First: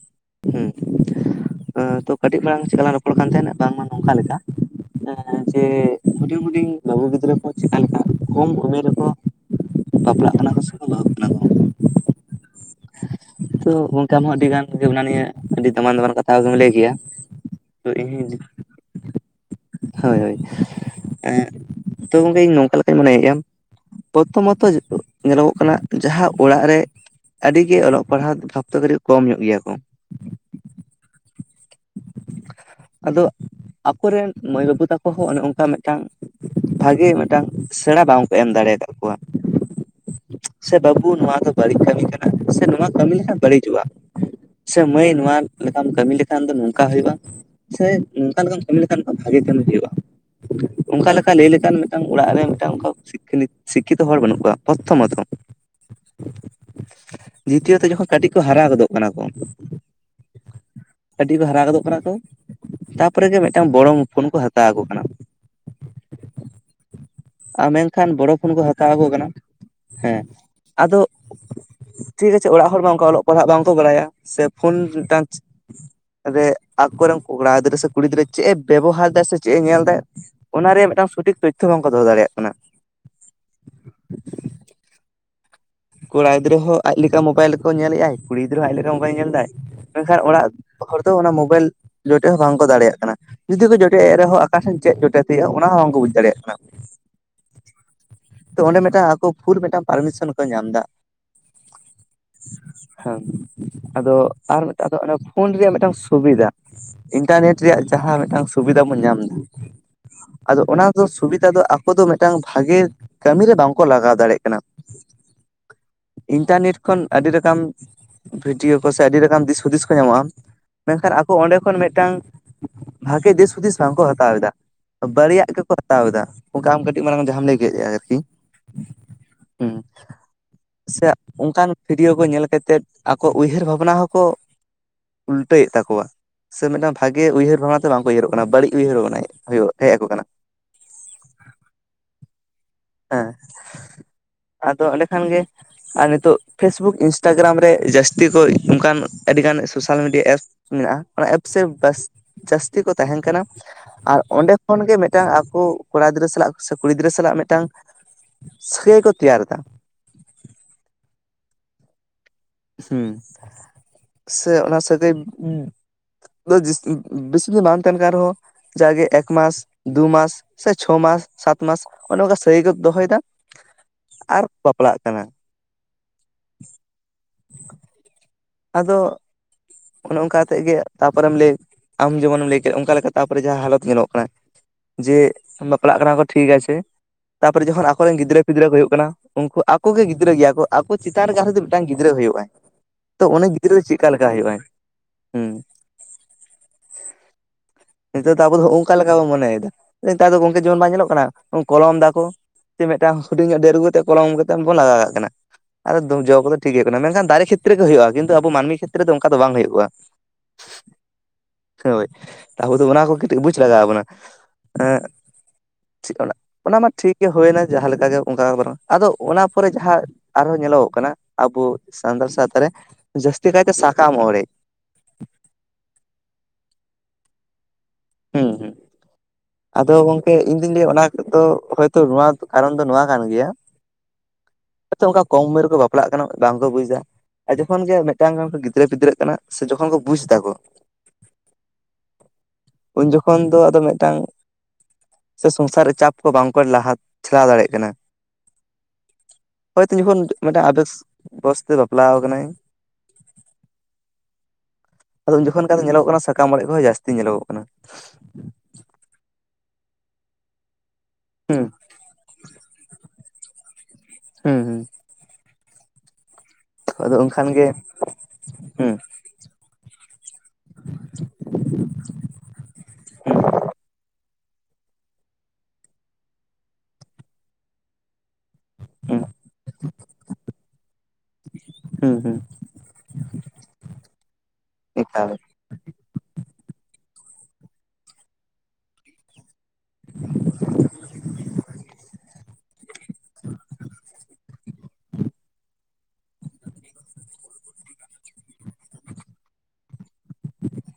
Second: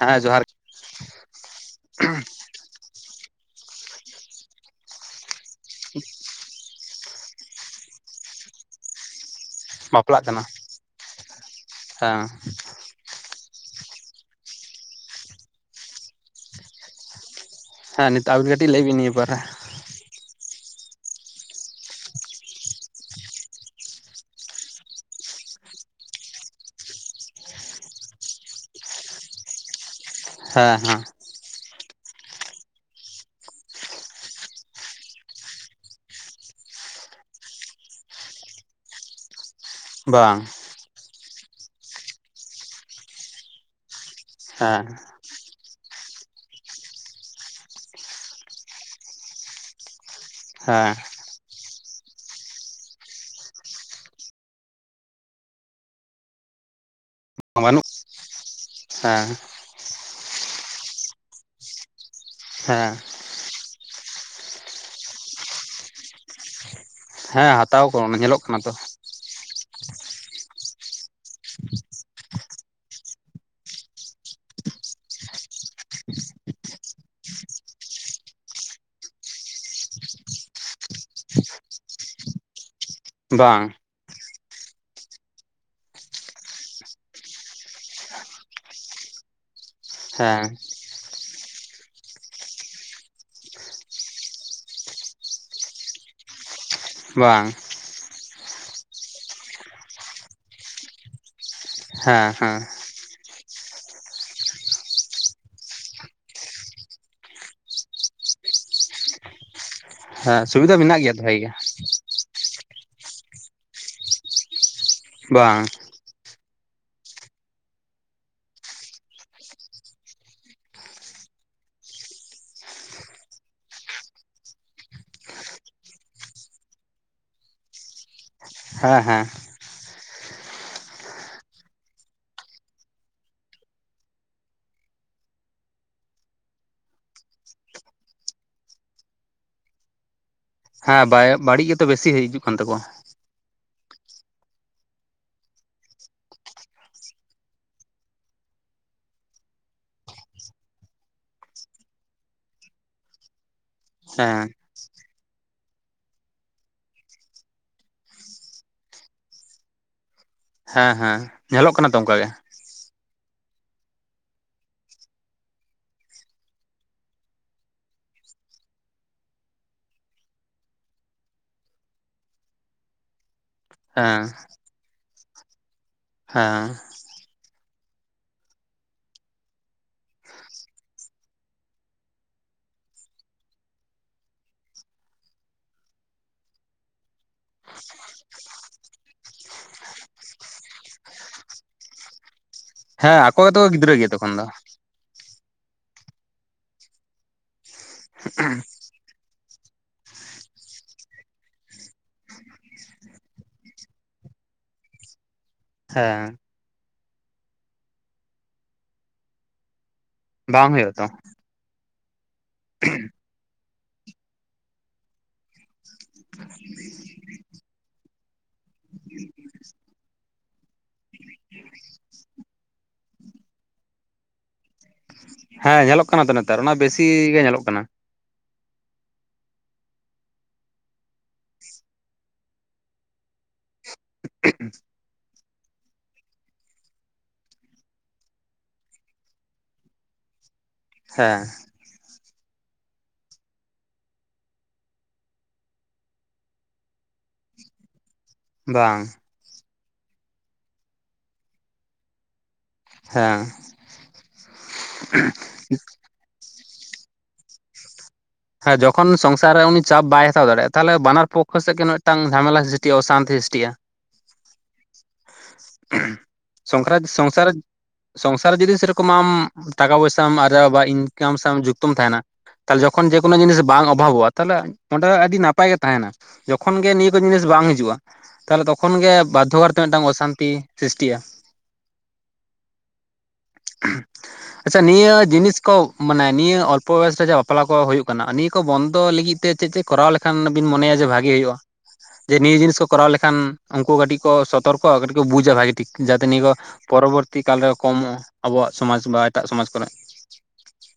ᱦᱮᱸ ᱡᱚᱦᱟᱨ ᱦᱸ ᱛᱚ ᱠᱟᱹᱴᱤᱡ ᱢᱟᱲᱟᱝ ᱪᱮᱫᱠᱟ ᱞᱟᱝ ᱨᱚᱯᱚᱲ ᱠᱟᱱ ᱛᱟᱦᱮᱸᱫ ᱵᱟᱝᱢᱟ ᱱᱚᱝᱠᱟ ᱞᱮᱠᱟ ᱡᱮ ᱦᱩᱰᱤᱧ ᱦᱩᱰᱤᱧ ᱵᱟᱹᱵᱩ ᱜᱤᱫᱽᱨᱟᱹ ᱠᱚ ᱪᱮᱠᱟ ᱞᱮᱠᱟ ᱠᱚᱢ ᱩᱢᱮᱨ ᱨᱮᱠᱚ ᱵᱟᱯᱞᱟᱜ ᱠᱟᱱᱟ ᱠᱚ ᱥᱮᱠᱚ ᱵᱟᱹᱦᱩᱜ ᱠᱟᱱᱟ ᱦᱮᱸ ᱛᱚ ᱜᱚᱢᱠᱮ ᱟᱢ ᱦᱚᱸ ᱟᱹᱰᱤ ᱜᱟᱱ ᱜᱮ ᱚᱱᱟ ᱱᱤᱭᱟᱹ ᱟᱹᱰᱤ ᱫᱟᱢᱟᱱ ᱫᱟᱢᱟᱱ ᱠᱟᱛᱷᱟ ᱠᱚᱢ ᱞᱟᱹᱭ ᱠᱮᱭᱟ ᱛᱚ ᱦᱮᱸ ᱤᱧ ᱱᱤᱛᱚᱜ ᱦᱚᱸᱧ ᱟᱵᱤᱱ ᱠᱟᱹᱴᱤᱡ ᱞᱟᱹᱭ ᱵᱤᱱ ᱱᱤᱭᱟᱹ ᱯᱚᱨᱮ ᱦᱳᱭ ᱦᱳᱭ ᱛᱚ ᱜᱚᱝᱠᱮ ᱤᱧ ᱱᱚᱝᱠᱟ ᱞᱮᱠᱟᱧ ᱢᱚᱱᱮᱭᱮᱜᱼᱟ ᱯᱨᱚᱛᱷᱚ ᱢᱟᱛᱚ ᱧᱮᱞᱚᱜᱚᱜ ᱠᱟᱱᱟ ᱡᱟᱦᱟᱸ ᱚᱲᱟᱜ ᱨᱮ ᱟᱹᱰᱤ ᱜᱮ ᱚᱞᱚᱜ ᱯᱟᱲᱦᱟᱜ [unintelligible] ᱛᱮ ᱠᱟᱹᱴᱤᱡ ᱠᱚᱢ ᱧᱚᱜ ᱜᱮᱭᱟ ᱠᱚ ᱦᱮᱸ ᱦᱮᱸ ᱟᱫᱚ ᱟᱠᱚᱨᱮᱱ ᱢᱟᱹᱭ ᱵᱟᱹᱵᱩ ᱛᱟᱠᱚ ᱦᱚᱸ ᱚᱱᱮ ᱚᱱᱠᱟ ᱢᱤᱫᱴᱟᱝ ᱵᱷᱟᱜᱮ ᱢᱤᱫᱴᱟᱱ ᱥᱮᱬᱟ ᱵᱟᱝᱠᱚ ᱮᱢ ᱫᱟᱲᱮ ᱠᱟᱜ ᱠᱚᱣᱟ ᱵᱟᱝ ᱥᱮ ᱵᱟᱹᱵᱩ ᱱᱚᱣᱟ ᱫᱚ ᱵᱟᱹᱲᱤᱡ ᱠᱟᱹᱢᱤ ᱠᱟᱱᱟ ᱥᱮ ᱱᱚᱣᱟ ᱠᱟᱹᱢᱤ ᱞᱮᱠᱷᱟᱱ ᱵᱟᱹᱲᱤᱡᱚᱜᱼᱟ ᱥᱮ ᱦᱮᱸ ᱢᱟᱹᱭ ᱱᱚᱣᱟ ᱞᱮᱠᱟᱢ ᱠᱟᱹᱢᱤ ᱞᱮᱠᱷᱟᱱ ᱫᱚ ᱱᱚᱝᱠᱟ ᱦᱩᱭᱩᱜᱼᱟ ᱥᱮ ᱱᱚᱝᱠᱟ ᱞᱮᱠᱟᱢ ᱠᱟᱹᱢᱤ ᱞᱮᱠᱷᱟᱱ ᱫᱚ ᱵᱷᱟᱜᱮ ᱠᱟᱹᱢᱤ ᱦᱩᱭᱩᱜᱼᱟ ᱦᱮᱸ ᱚᱱᱠᱟ ᱞᱮᱠᱟ ᱞᱟᱹᱭ ᱞᱮᱠᱷᱟᱱ ᱢᱤᱫᱴᱟᱱ ᱚᱲᱟᱜ ᱨᱮ ᱢᱤᱫᱴᱟᱱ ᱥᱤᱠᱠᱷᱤᱛᱚ ᱦᱚᱲ ᱵᱟᱹᱱᱩᱜ ᱠᱚᱣᱟ ᱯᱨᱚᱛᱛᱷᱚᱢᱚᱛᱚ [inaudible] ᱫᱤᱛᱤᱭᱚ ᱛᱚ ᱵᱟᱹᱱᱩᱜ ᱡᱚᱠᱷᱚᱱ ᱠᱟᱹᱴᱤᱡ ᱠᱚ ᱦᱟᱨᱟ ᱜᱚᱫᱚᱜ ᱠᱟᱱᱟ ᱠᱚ ᱦᱮᱸ ᱠᱟᱹᱴᱤᱡ ᱠᱚ ᱦᱟᱨᱟ ᱜᱚᱫᱚᱜ ᱠᱟᱱᱟ ᱠᱚ ᱦᱮᱸ ᱛᱟᱯᱚᱨᱮ ᱜᱮ ᱢᱤᱫᱴᱟᱝ ᱵᱚᱲᱚ ᱯᱷᱳᱱ ᱠᱚ ᱦᱟᱛᱟᱣ ᱟᱠᱚ ᱠᱟᱱᱟ ᱦᱮᱸ ᱟᱨ ᱦᱟᱛᱟᱣ ᱠᱚ ᱢᱮᱱᱠᱷᱟᱱ ᱚᱱᱟ ᱧᱮᱞᱚᱜ ᱵᱚᱲᱚᱯᱷᱳᱱ ᱠᱟᱱᱟ ᱠᱚ ᱛᱚ ᱦᱟᱛᱟᱣ ᱠᱚ ᱠᱟᱱᱟ ᱦᱮᱸ ᱟᱫᱚ ᱴᱷᱤᱠ ᱟᱪᱷᱮ ᱚᱲᱟᱜ ᱦᱚᱲᱢᱟ ᱚᱱᱠᱟ ᱚᱞᱚᱜ ᱯᱟᱲᱦᱟᱜ ᱵᱟᱝᱠᱚ ᱵᱟᱲᱟᱭᱟ ᱥᱮ ᱯᱷᱳᱱ ᱴᱟᱪ ᱟᱠᱚᱨᱮᱱ ᱠᱚᱲᱟ ᱜᱤᱫᱽᱨᱟᱹ ᱥᱮ ᱠᱩᱲᱤ ᱜᱤᱫᱽᱨᱟᱹ ᱪᱮᱫ ᱮ ᱵᱮᱵᱚᱦᱟᱨ ᱫᱟ ᱥᱮ ᱪᱮᱫ ᱮ ᱧᱮᱞ ᱫᱟᱭ ᱚᱱᱟ ᱨᱮᱭᱟᱜ ᱢᱤᱫᱴᱟᱝ ᱥᱚᱴᱷᱤᱠ ᱛᱚᱛᱛᱷᱚ ᱵᱟᱝᱠᱚ ᱫᱚᱦᱚ ᱫᱟᱲᱮᱭᱟᱜ ᱠᱟᱱᱟ ᱵᱟᱝ ᱠᱚᱲᱟ ᱜᱤᱫᱽᱨᱟᱹ ᱦᱚᱸ ᱟᱡ ᱞᱮᱠᱟ ᱢᱳᱵᱟᱭᱤᱞ ᱠᱚ ᱧᱮᱞᱮᱫ ᱟᱭ ᱠᱩᱲᱤ ᱜᱤᱫᱽᱨᱟᱹ ᱦᱚᱸ ᱟᱡ ᱞᱮᱠᱟ ᱢᱳᱵᱟᱭᱤᱞ ᱧᱮᱞᱫᱟᱭ ᱢᱮᱱᱠᱷᱟᱱ ᱦᱮᱸ ᱚᱲᱟᱜ ᱦᱚᱲ ᱫᱚ ᱚᱱᱟ ᱢᱳᱵᱟᱭᱤᱞ ᱡᱚᱴᱮᱫ ᱦᱚᱸ ᱵᱟᱝᱠᱚ ᱫᱟᱲᱮᱭᱟᱜ ᱠᱟᱱᱟ ᱡᱩᱫᱤ ᱠᱚ ᱡᱚᱴᱮᱫ ᱮ ᱨᱮᱦᱚᱸ ᱟᱠᱟ ᱴᱷᱮᱱ ᱪᱮᱫ ᱡᱚᱴᱮᱛ ᱦᱩᱭᱩᱜᱼᱟ ᱚᱱᱟ ᱦᱚᱸ ᱵᱟᱝᱠᱚ ᱵᱩᱡᱽ ᱫᱟᱲᱮᱭᱟᱜ ᱠᱟᱱᱟ ᱵᱟᱝ ᱛᱚ ᱚᱸᱰᱮ ᱢᱤᱫᱴᱟᱝ ᱟᱠᱚ ᱯᱷᱩᱞ ᱢᱤᱫᱴᱟᱝ ᱯᱟᱨᱢᱤᱥᱚᱱ ᱠᱚ ᱧᱟᱢ ᱫᱟ ᱦᱮᱸ ᱦᱮᱸ ᱦᱮᱸ ᱟᱫᱚ ᱟᱨ ᱢᱤᱫᱴᱟᱝ ᱫᱚ ᱚᱱᱟ ᱯᱷᱳᱱ ᱨᱮᱭᱟᱜ ᱢᱤᱫᱴᱟᱝ ᱥᱩᱵᱤᱫᱷᱟ ᱤᱱᱴᱟᱨᱱᱮᱴ ᱨᱮᱭᱟᱜ ᱡᱟᱦᱟᱸ ᱢᱤᱫᱴᱟᱝ ᱥᱩᱵᱤᱫᱷᱟ ᱵᱚᱱ ᱧᱟᱢᱫᱟ ᱦᱮᱸ ᱟᱫᱚ ᱥᱩᱵᱤᱫᱷᱟ ᱚᱱᱟ ᱢᱮᱱᱟᱜ ᱫᱚ ᱜᱮᱭᱟ ᱵᱷᱟᱜᱮ ᱥᱩᱵᱤᱫᱟ ᱜᱮ ᱫᱚ ᱟᱠᱚ ᱫᱚ ᱢᱤᱫᱴᱟᱝ ᱵᱷᱟᱜᱮ ᱠᱟᱹᱢᱤ ᱨᱮ ᱵᱟᱝᱠᱚ ᱞᱟᱜᱟᱣ ᱫᱟᱲᱮᱭᱟᱜ ᱠᱟᱱᱟ ᱵᱟᱝ ᱤᱱᱴᱟᱨᱱᱮᱴ ᱠᱷᱚᱱ ᱟᱹᱰᱤ ᱨᱚᱠᱚᱢ ᱵᱷᱤᱰᱭᱳ ᱠᱚ ᱥᱮ ᱟᱹᱰᱤ ᱨᱚᱠᱚᱢ ᱫᱤᱥ ᱦᱩᱫᱤᱥ ᱠᱚ ᱧᱟᱢᱚᱜᱼᱟ ᱢᱮᱱᱠᱷᱟᱱ ᱟᱠᱚ ᱚᱸᱰᱮ ᱠᱷᱚᱱ ᱢᱤᱫᱴᱟᱝ ᱵᱷᱟᱜᱮ ᱫᱤᱥ ᱦᱩᱫᱤᱥ ᱵᱟᱝᱠᱚ ᱦᱟᱛᱟᱣ ᱮᱫᱟ ᱵᱟᱨᱭᱟ ᱜᱮᱠᱚ ᱦᱟᱛᱟᱣ ᱮᱫᱟ ᱚᱱᱠᱟ ᱟᱢ ᱠᱟᱹᱴᱤᱡ ᱢᱟᱲᱟᱝ ᱡᱟᱦᱟᱸᱢ ᱞᱟᱹᱭ ᱠᱮᱫ ᱟᱨᱠᱤ ᱦᱮᱸ ᱦᱮᱸ ᱦᱸ ᱥᱮ ᱚᱱᱠᱟᱱ ᱵᱷᱤᱰᱭᱳ ᱠᱚ ᱧᱮᱞ ᱠᱟᱛᱮᱫ ᱟᱠᱚ ᱩᱭᱦᱟᱹᱨ ᱵᱷᱟᱵᱽᱱᱟ ᱦᱚᱸᱠᱚ ᱩᱞᱴᱟᱹᱭᱮᱫ ᱛᱟᱠᱚᱣᱟ ᱥᱮ ᱢᱤᱫᱴᱟᱝ ᱵᱷᱟᱜᱮ ᱩᱭᱦᱟᱹᱨ ᱵᱷᱟᱵᱽᱱᱟ ᱛᱮ ᱵᱟᱝᱠᱚ ᱩᱭᱦᱟᱹᱨᱚᱜ ᱠᱟᱱᱟ ᱵᱟᱹᱲᱤᱡ ᱩᱭᱦᱟᱹᱨ ᱵᱷᱟᱵᱽᱱᱟᱭ ᱦᱮᱡ ᱟᱠᱚ ᱠᱟᱱᱟ ᱦᱮᱸ ᱵᱟᱹᱲᱤᱡ ᱜᱮᱛᱚ ᱵᱮᱥᱤ ᱦᱤᱡᱩᱜ ᱠᱟᱱ ᱛᱟᱠᱚᱣᱟ ᱦᱮᱸ ᱟᱫᱚ ᱮᱸᱰᱮ ᱠᱷᱟᱱ ᱜᱮ ᱟᱨ ᱱᱤᱛᱚᱜ ᱯᱷᱮᱥᱵᱩᱠ ᱤᱱᱥᱴᱟᱜᱨᱟᱢ ᱨᱮ ᱡᱟᱹᱥᱛᱤ ᱠᱚ ᱚᱱᱠᱟᱱ ᱟᱹᱰᱤᱜᱟᱱ ᱥᱳᱥᱟᱞ ᱢᱤᱰᱤᱭᱟ ᱮᱯᱥ ᱢᱮᱱᱟᱜᱼᱟ ᱚᱱᱟ ᱮᱯᱥ ᱡᱟᱹᱥᱛᱤ ᱠᱚ ᱛᱟᱦᱮᱱ ᱠᱟᱱᱟ ᱟᱨ ᱦᱮᱸ ᱚᱸᱰᱮ ᱠᱷᱚᱱ ᱜᱮ ᱢᱤᱫᱴᱟᱝ ᱟᱠᱚ ᱠᱚᱲᱟ ᱜᱤᱫᱽᱨᱟᱹ ᱥᱟᱞᱟᱜ ᱥᱮ ᱠᱩᱲᱤ ᱜᱤᱫᱽᱨᱟᱹ ᱥᱟᱞᱟᱜ ᱢᱤᱫᱴᱟᱝ ᱥᱮ ᱠᱚ ᱛᱮᱭᱟᱨᱫᱟ ᱦᱮᱸ ᱦᱮᱸ ᱧᱮᱞᱚᱜ ᱠᱟᱱᱟ ᱛᱚ ᱚᱱᱠᱟ ᱜᱮ ᱦᱮᱸ ᱥᱮ ᱚᱱᱟ ᱥᱟᱹᱜᱟᱹᱭ ᱵᱮᱥᱤ ᱫᱤᱱ ᱵᱟᱝ ᱛᱟᱦᱮᱱ ᱠᱟᱱ ᱨᱮᱦᱚᱸ ᱡᱟᱜᱮ ᱮᱠᱢᱟᱟᱥ ᱫᱩᱢᱟᱟᱥ ᱥᱮ ᱪᱷᱚ ᱢᱟᱥ ᱥᱟᱛᱢᱟᱟᱥ ᱚᱱᱮ ᱚᱱᱠᱟ ᱥᱟᱹᱜᱟᱹᱭ ᱠᱚ ᱫᱚᱦᱚᱭᱮᱫᱟ ᱦᱮᱸ ᱟᱨ ᱵᱟᱯᱞᱟᱜ ᱠᱟᱱᱟ ᱦᱮᱸ [inaudible] ᱟᱫᱚ ᱚᱱᱮ ᱚᱱᱠᱟ ᱠᱟᱛᱮᱫᱜ ᱜᱮ ᱛᱟᱯᱚᱨᱮᱢ ᱞᱟᱹᱭ ᱟᱢ ᱡᱮᱢᱚᱱᱮᱢ ᱞᱟᱹᱭ ᱠᱮᱫ ᱚᱱᱠᱟ ᱞᱮᱠᱟ ᱛᱟᱯᱚᱨᱮ ᱡᱟᱦᱟᱸ ᱦᱟᱞᱚᱛ ᱧᱮᱞᱚᱜ ᱠᱟᱱᱟ ᱡᱮ ᱵᱟᱯᱞᱟᱜ ᱠᱟᱱᱟ ᱠᱚ ᱴᱷᱤᱠ ᱟᱪᱷᱮ ᱛᱟᱯᱚᱨᱮ ᱡᱚᱠᱷᱚᱱ ᱟᱠᱚᱨᱮᱱ ᱜᱤᱫᱽᱨᱟᱹ ᱜᱤᱫᱽᱨᱟᱹ ᱠᱚ ᱦᱩᱭᱩᱜ ᱠᱟᱱᱟ ᱩᱱᱠᱩ ᱟᱠᱚ ᱜᱮ ᱜᱤᱫᱽᱨᱟᱹ ᱜᱮᱭᱟ ᱠᱚ ᱟᱠᱚ ᱪᱮᱛᱟᱱ ᱨᱮᱜᱤ ᱢᱤᱫᱴᱟᱝ ᱜᱤᱫᱽᱨᱟᱹ ᱦᱩᱭᱩᱜᱼᱟ ᱦᱮᱸ ᱛᱚ ᱟᱠᱚ ᱚᱱᱮ ᱜᱮᱛᱚ ᱜᱤᱫᱽᱨᱟᱹ ᱫᱚ ᱜᱮᱭᱟ ᱪᱮᱫᱠᱟ ᱞᱮᱠᱟ ᱛᱚᱠᱷᱚᱱ ᱫᱚ ᱦᱩᱭᱩᱜᱼᱟ ᱦᱮᱸ ᱱᱤᱛᱟᱨ ᱫᱚ ᱟᱵᱚ ᱫᱚ ᱚᱱᱠᱟ ᱞᱮᱠᱟ ᱵᱚ ᱢᱚᱱᱮᱭᱟ ᱱᱮᱛᱟᱨ ᱫᱚ ᱜᱚᱝᱠᱮ ᱡᱮᱢᱚᱱ ᱵᱟᱝ ᱧᱮᱞᱚᱜ ᱠᱟᱱᱟ ᱠᱚᱞᱚᱢ ᱫᱟᱠᱚ ᱪᱮ ᱢᱤᱫᱴᱟᱝ ᱦᱩᱰᱤᱧᱚᱜ ᱰᱟᱹᱨ ᱟᱹᱜᱩ ᱠᱟᱛᱮᱫ ᱠᱚᱞᱚᱢ ᱠᱟᱛᱮ ᱵᱚᱱ ᱞᱟᱜᱟᱣ ᱠᱟᱜ ᱠᱟᱱᱟ ᱟᱨ ᱦᱮᱸ ᱡᱚ ᱠᱚᱫᱚ ᱴᱷᱤᱠ ᱜᱮ ᱦᱩᱭᱩᱜ ᱠᱟᱱᱟ ᱢᱮᱱᱠᱷᱟᱱ ᱫᱟᱨᱮ ᱠᱷᱮᱛᱨᱚ ᱨᱮ ᱜᱮ ᱦᱩᱭᱩᱜᱼᱟ ᱠᱤᱱᱛᱩ ᱟᱵᱚ ᱢᱟᱹᱱᱢᱤ ᱠᱷᱮᱛᱨᱚ ᱨᱮ ᱫᱚ ᱚᱱᱠᱟ ᱫᱚ ᱵᱟᱝ ᱦᱩᱭᱩᱜᱼᱟ ᱵᱟᱝ ᱦᱩᱭᱩᱜ ᱛᱚ ᱦᱚᱭ ᱟᱵᱚ ᱫᱚ ᱚᱱᱟ ᱠᱚ ᱠᱟᱹᱴᱤᱡ ᱵᱩᱡᱽ ᱞᱟᱜᱟᱣ ᱟᱵᱚᱱᱟ ᱦᱮᱸ ᱤᱠ ᱚᱱᱟ ᱢᱟ ᱴᱷᱤᱠ ᱜᱮ ᱦᱩᱭᱱᱟ ᱡᱟᱸᱦᱟ ᱞᱮᱠᱟ ᱜᱮ ᱚᱱᱠᱟ ᱜᱮ ᱵᱚᱨᱚᱝ ᱟᱫᱚ ᱚᱱᱟ ᱯᱚᱨᱮ ᱡᱟᱦᱟᱸᱭ ᱟᱨᱦᱚᱸ ᱧᱮᱞᱚᱜᱚᱜ ᱠᱟᱱᱟ ᱟᱵᱚ ᱥᱟᱱᱛᱟᱲ ᱥᱟᱶᱛᱟ ᱨᱮ ᱡᱟᱹᱥᱛᱤ ᱠᱟᱭᱛᱮ ᱥᱟᱠᱟᱢ ᱚᱲᱮᱡ ᱦᱮᱸ ᱧᱮᱞᱚᱜ ᱠᱟᱱᱟ ᱛᱚ ᱱᱮᱛᱟᱨ ᱚᱱᱟ ᱵᱮᱥᱤ ᱜᱮ ᱧᱮᱞᱚᱜ ᱠᱟᱱᱟ ᱦᱮᱸ ᱦᱮᱸ ᱟᱫᱚ ᱜᱚᱝᱠᱮ ᱤᱧ ᱫᱩᱧ ᱞᱟᱹᱭᱟ ᱚᱱᱟᱫᱚ ᱦᱚᱭᱛ ᱱᱚᱣᱟ ᱠᱟᱨᱚᱱ ᱫᱚ ᱱᱚᱣᱟ ᱠᱟᱱ ᱜᱮᱭᱟ ᱚᱱᱠᱟ ᱠᱚᱢ ᱩᱢᱮᱨ ᱨᱮᱠᱚ ᱵᱟᱯᱞᱟᱜ ᱠᱟᱱᱟ ᱵᱟᱝᱠᱚ ᱵᱩᱡᱟ ᱟᱨ ᱡᱚᱠᱷᱚᱱ ᱜᱮ ᱢᱤᱫᱴᱟᱝ ᱜᱤᱫᱽᱨᱟᱹ ᱯᱤᱫᱽᱨᱟᱹᱜ ᱠᱟᱱᱟ ᱥᱮ ᱡᱚᱠᱷᱚᱱ ᱠᱚ ᱵᱩᱡ ᱫᱟ ᱠᱚ ᱦᱮᱸ ᱩᱱ ᱡᱚᱠᱷᱚᱱ ᱫᱚ ᱟᱫᱚ ᱢᱤᱫᱴᱟᱝ ᱥᱮ ᱥᱚᱝᱥᱟᱨ ᱪᱟᱯ ᱠᱚ ᱵᱟᱝᱠᱚ ᱞᱟᱦᱟ ᱪᱷᱟᱞᱟᱣ ᱫᱟᱲᱮᱭᱟᱜ ᱠᱟᱱᱟ ᱵᱟᱝ ᱦᱳᱭ ᱛᱤᱚᱠᱷᱚᱱ ᱢᱤᱫᱴᱟᱝ ᱟᱵᱮᱥ ᱵᱚᱭᱚᱥ ᱛᱮ ᱵᱟᱯᱞᱟ ᱟᱠᱟᱱᱟᱭ ᱦᱮᱸ ᱟᱫᱚ ᱡᱚᱠᱷᱚᱱ ᱠᱟᱛᱮ ᱧᱮᱞᱚᱜᱽ-ᱚᱜ ᱠᱟᱱᱟ ᱥᱟᱠᱟᱢ ᱚᱲᱮᱡ ᱠᱚ ᱡᱟᱹᱥᱛᱤ ᱧᱮᱞᱚᱜᱽ-ᱚᱜ ᱠᱟᱱᱟ ᱦᱮᱸ ᱡᱚᱠᱷᱚᱱ ᱥᱚᱝᱥᱟᱨ ᱩᱱᱤ ᱪᱟᱯ ᱵᱟᱭ ᱦᱟᱛᱟᱣ ᱫᱟᱲᱮᱭᱟᱜ ᱛᱟᱦᱚᱞᱮ ᱵᱟᱱᱟᱨ ᱯᱚᱠᱷᱚ ᱦᱩᱸ ᱥᱮᱫ ᱠᱤᱱ ᱢᱮ ᱢᱤᱫ ᱴᱟᱝ ᱡᱷᱟᱢᱮᱞᱟ ᱥᱨᱤᱥᱴᱤᱼᱟ ᱚᱥᱟᱱᱛᱤ ᱥᱤᱥᱴᱤᱼᱟ ᱦᱩᱸ ᱦᱩᱸ ᱥᱚᱝᱟᱨ ᱟᱫᱚ ᱚᱱᱠᱷᱟᱱ ᱥᱚᱝᱥᱟᱨ ᱜᱮ ᱥᱚᱝᱥᱟᱨᱮ ᱡᱩᱫᱤ ᱦᱩᱸ ᱥᱮᱨᱚᱠᱚᱢ ᱟᱢ ᱴᱟᱠᱟ ᱯᱚᱭᱥᱟᱢ ᱟᱨᱡᱟᱣ ᱵᱟ ᱤᱱᱠᱟᱢ ᱥᱟ ᱡᱩᱠᱛᱚᱢ ᱛᱟᱦᱮᱱᱟ ᱛᱚᱠᱷᱚᱱ ᱡᱮᱠᱳᱱᱳ ᱡᱤᱱᱤᱥ ᱵᱟᱝ ᱚᱵᱷᱟᱵᱚᱜᱼᱟ ᱛᱟᱦᱚᱞᱮ ᱚᱸᱰᱮ ᱟᱹᱰᱤ ᱱᱟᱯᱟᱭ ᱜᱮ ᱛᱟᱦᱮᱱᱟ ᱡᱚᱠᱷᱚᱱ ᱜᱮ ᱱᱤᱭᱟᱹ ᱠᱚ ᱡᱤᱱᱤᱥ ᱵᱟᱝ ᱦᱤᱡᱩᱜᱼᱟ ᱛᱟᱦᱚᱞᱮ ᱛᱚᱠᱷᱚᱱ ᱜᱮ ᱵᱟᱫᱷᱚᱠᱟᱨᱛᱮ ᱢᱤᱫᱴᱟᱝ ᱚᱥᱟᱱᱛᱤ ᱥᱨᱤᱥᱴᱤᱜᱼᱟ ᱦᱮᱸ ᱦᱮᱸ ᱟᱪᱪᱷᱟ ᱱᱤᱭᱟᱹ ᱮᱠᱟᱞ ᱡᱤᱱᱤᱥ ᱠᱚ ᱢᱟᱱᱮ ᱱᱤᱭᱟᱹ ᱚᱞᱯᱚ ᱵᱚᱭᱚᱥ ᱨᱮ ᱡᱮ ᱵᱟᱯᱞᱟ ᱠᱚ ᱦᱩᱭᱩᱜ ᱠᱟᱱᱟ ᱱᱤᱭᱟᱹ ᱠᱚ ᱵᱚᱱᱫᱚ ᱞᱟᱹᱜᱤᱫ ᱛᱮ ᱪᱮᱫ ᱪᱮᱫ ᱠᱚᱨᱟᱣ ᱞᱮᱠᱷᱟᱱ ᱵᱤᱱ ᱢᱚᱱᱮᱭᱟ ᱡᱮ ᱵᱷᱟᱜᱤ ᱦᱩᱭᱩᱜᱼᱟ ᱡᱮ ᱱᱤᱭᱟᱹ ᱡᱤᱱᱤᱥ ᱠᱚ ᱠᱚᱨᱟᱣ ᱞᱮᱠᱷᱟᱱ ᱩᱱᱠᱩ ᱠᱟᱹᱴᱤᱡ ᱠᱚ ᱥᱚᱛᱚᱨᱠᱚᱚᱜᱼᱟ ᱠᱟᱹᱴᱤᱡ ᱠᱚ ᱵᱩᱡᱟ ᱵᱷᱟᱜᱤ ᱴᱷᱤᱠ ᱴᱷᱤᱠ ᱡᱟᱛᱮ ᱱᱤᱭᱟᱹ ᱠᱚ ᱯᱚᱨᱚᱵᱚᱨᱛᱤ ᱠᱟᱞ ᱨᱮ ᱠᱚᱢᱚᱜᱼᱟ ᱟᱵᱚᱣᱟᱜ ᱥᱚᱢᱟᱡᱽ ᱵᱟ ᱮᱴᱟᱜ ᱥᱚᱢᱟᱡᱽ ᱠᱚᱨᱮ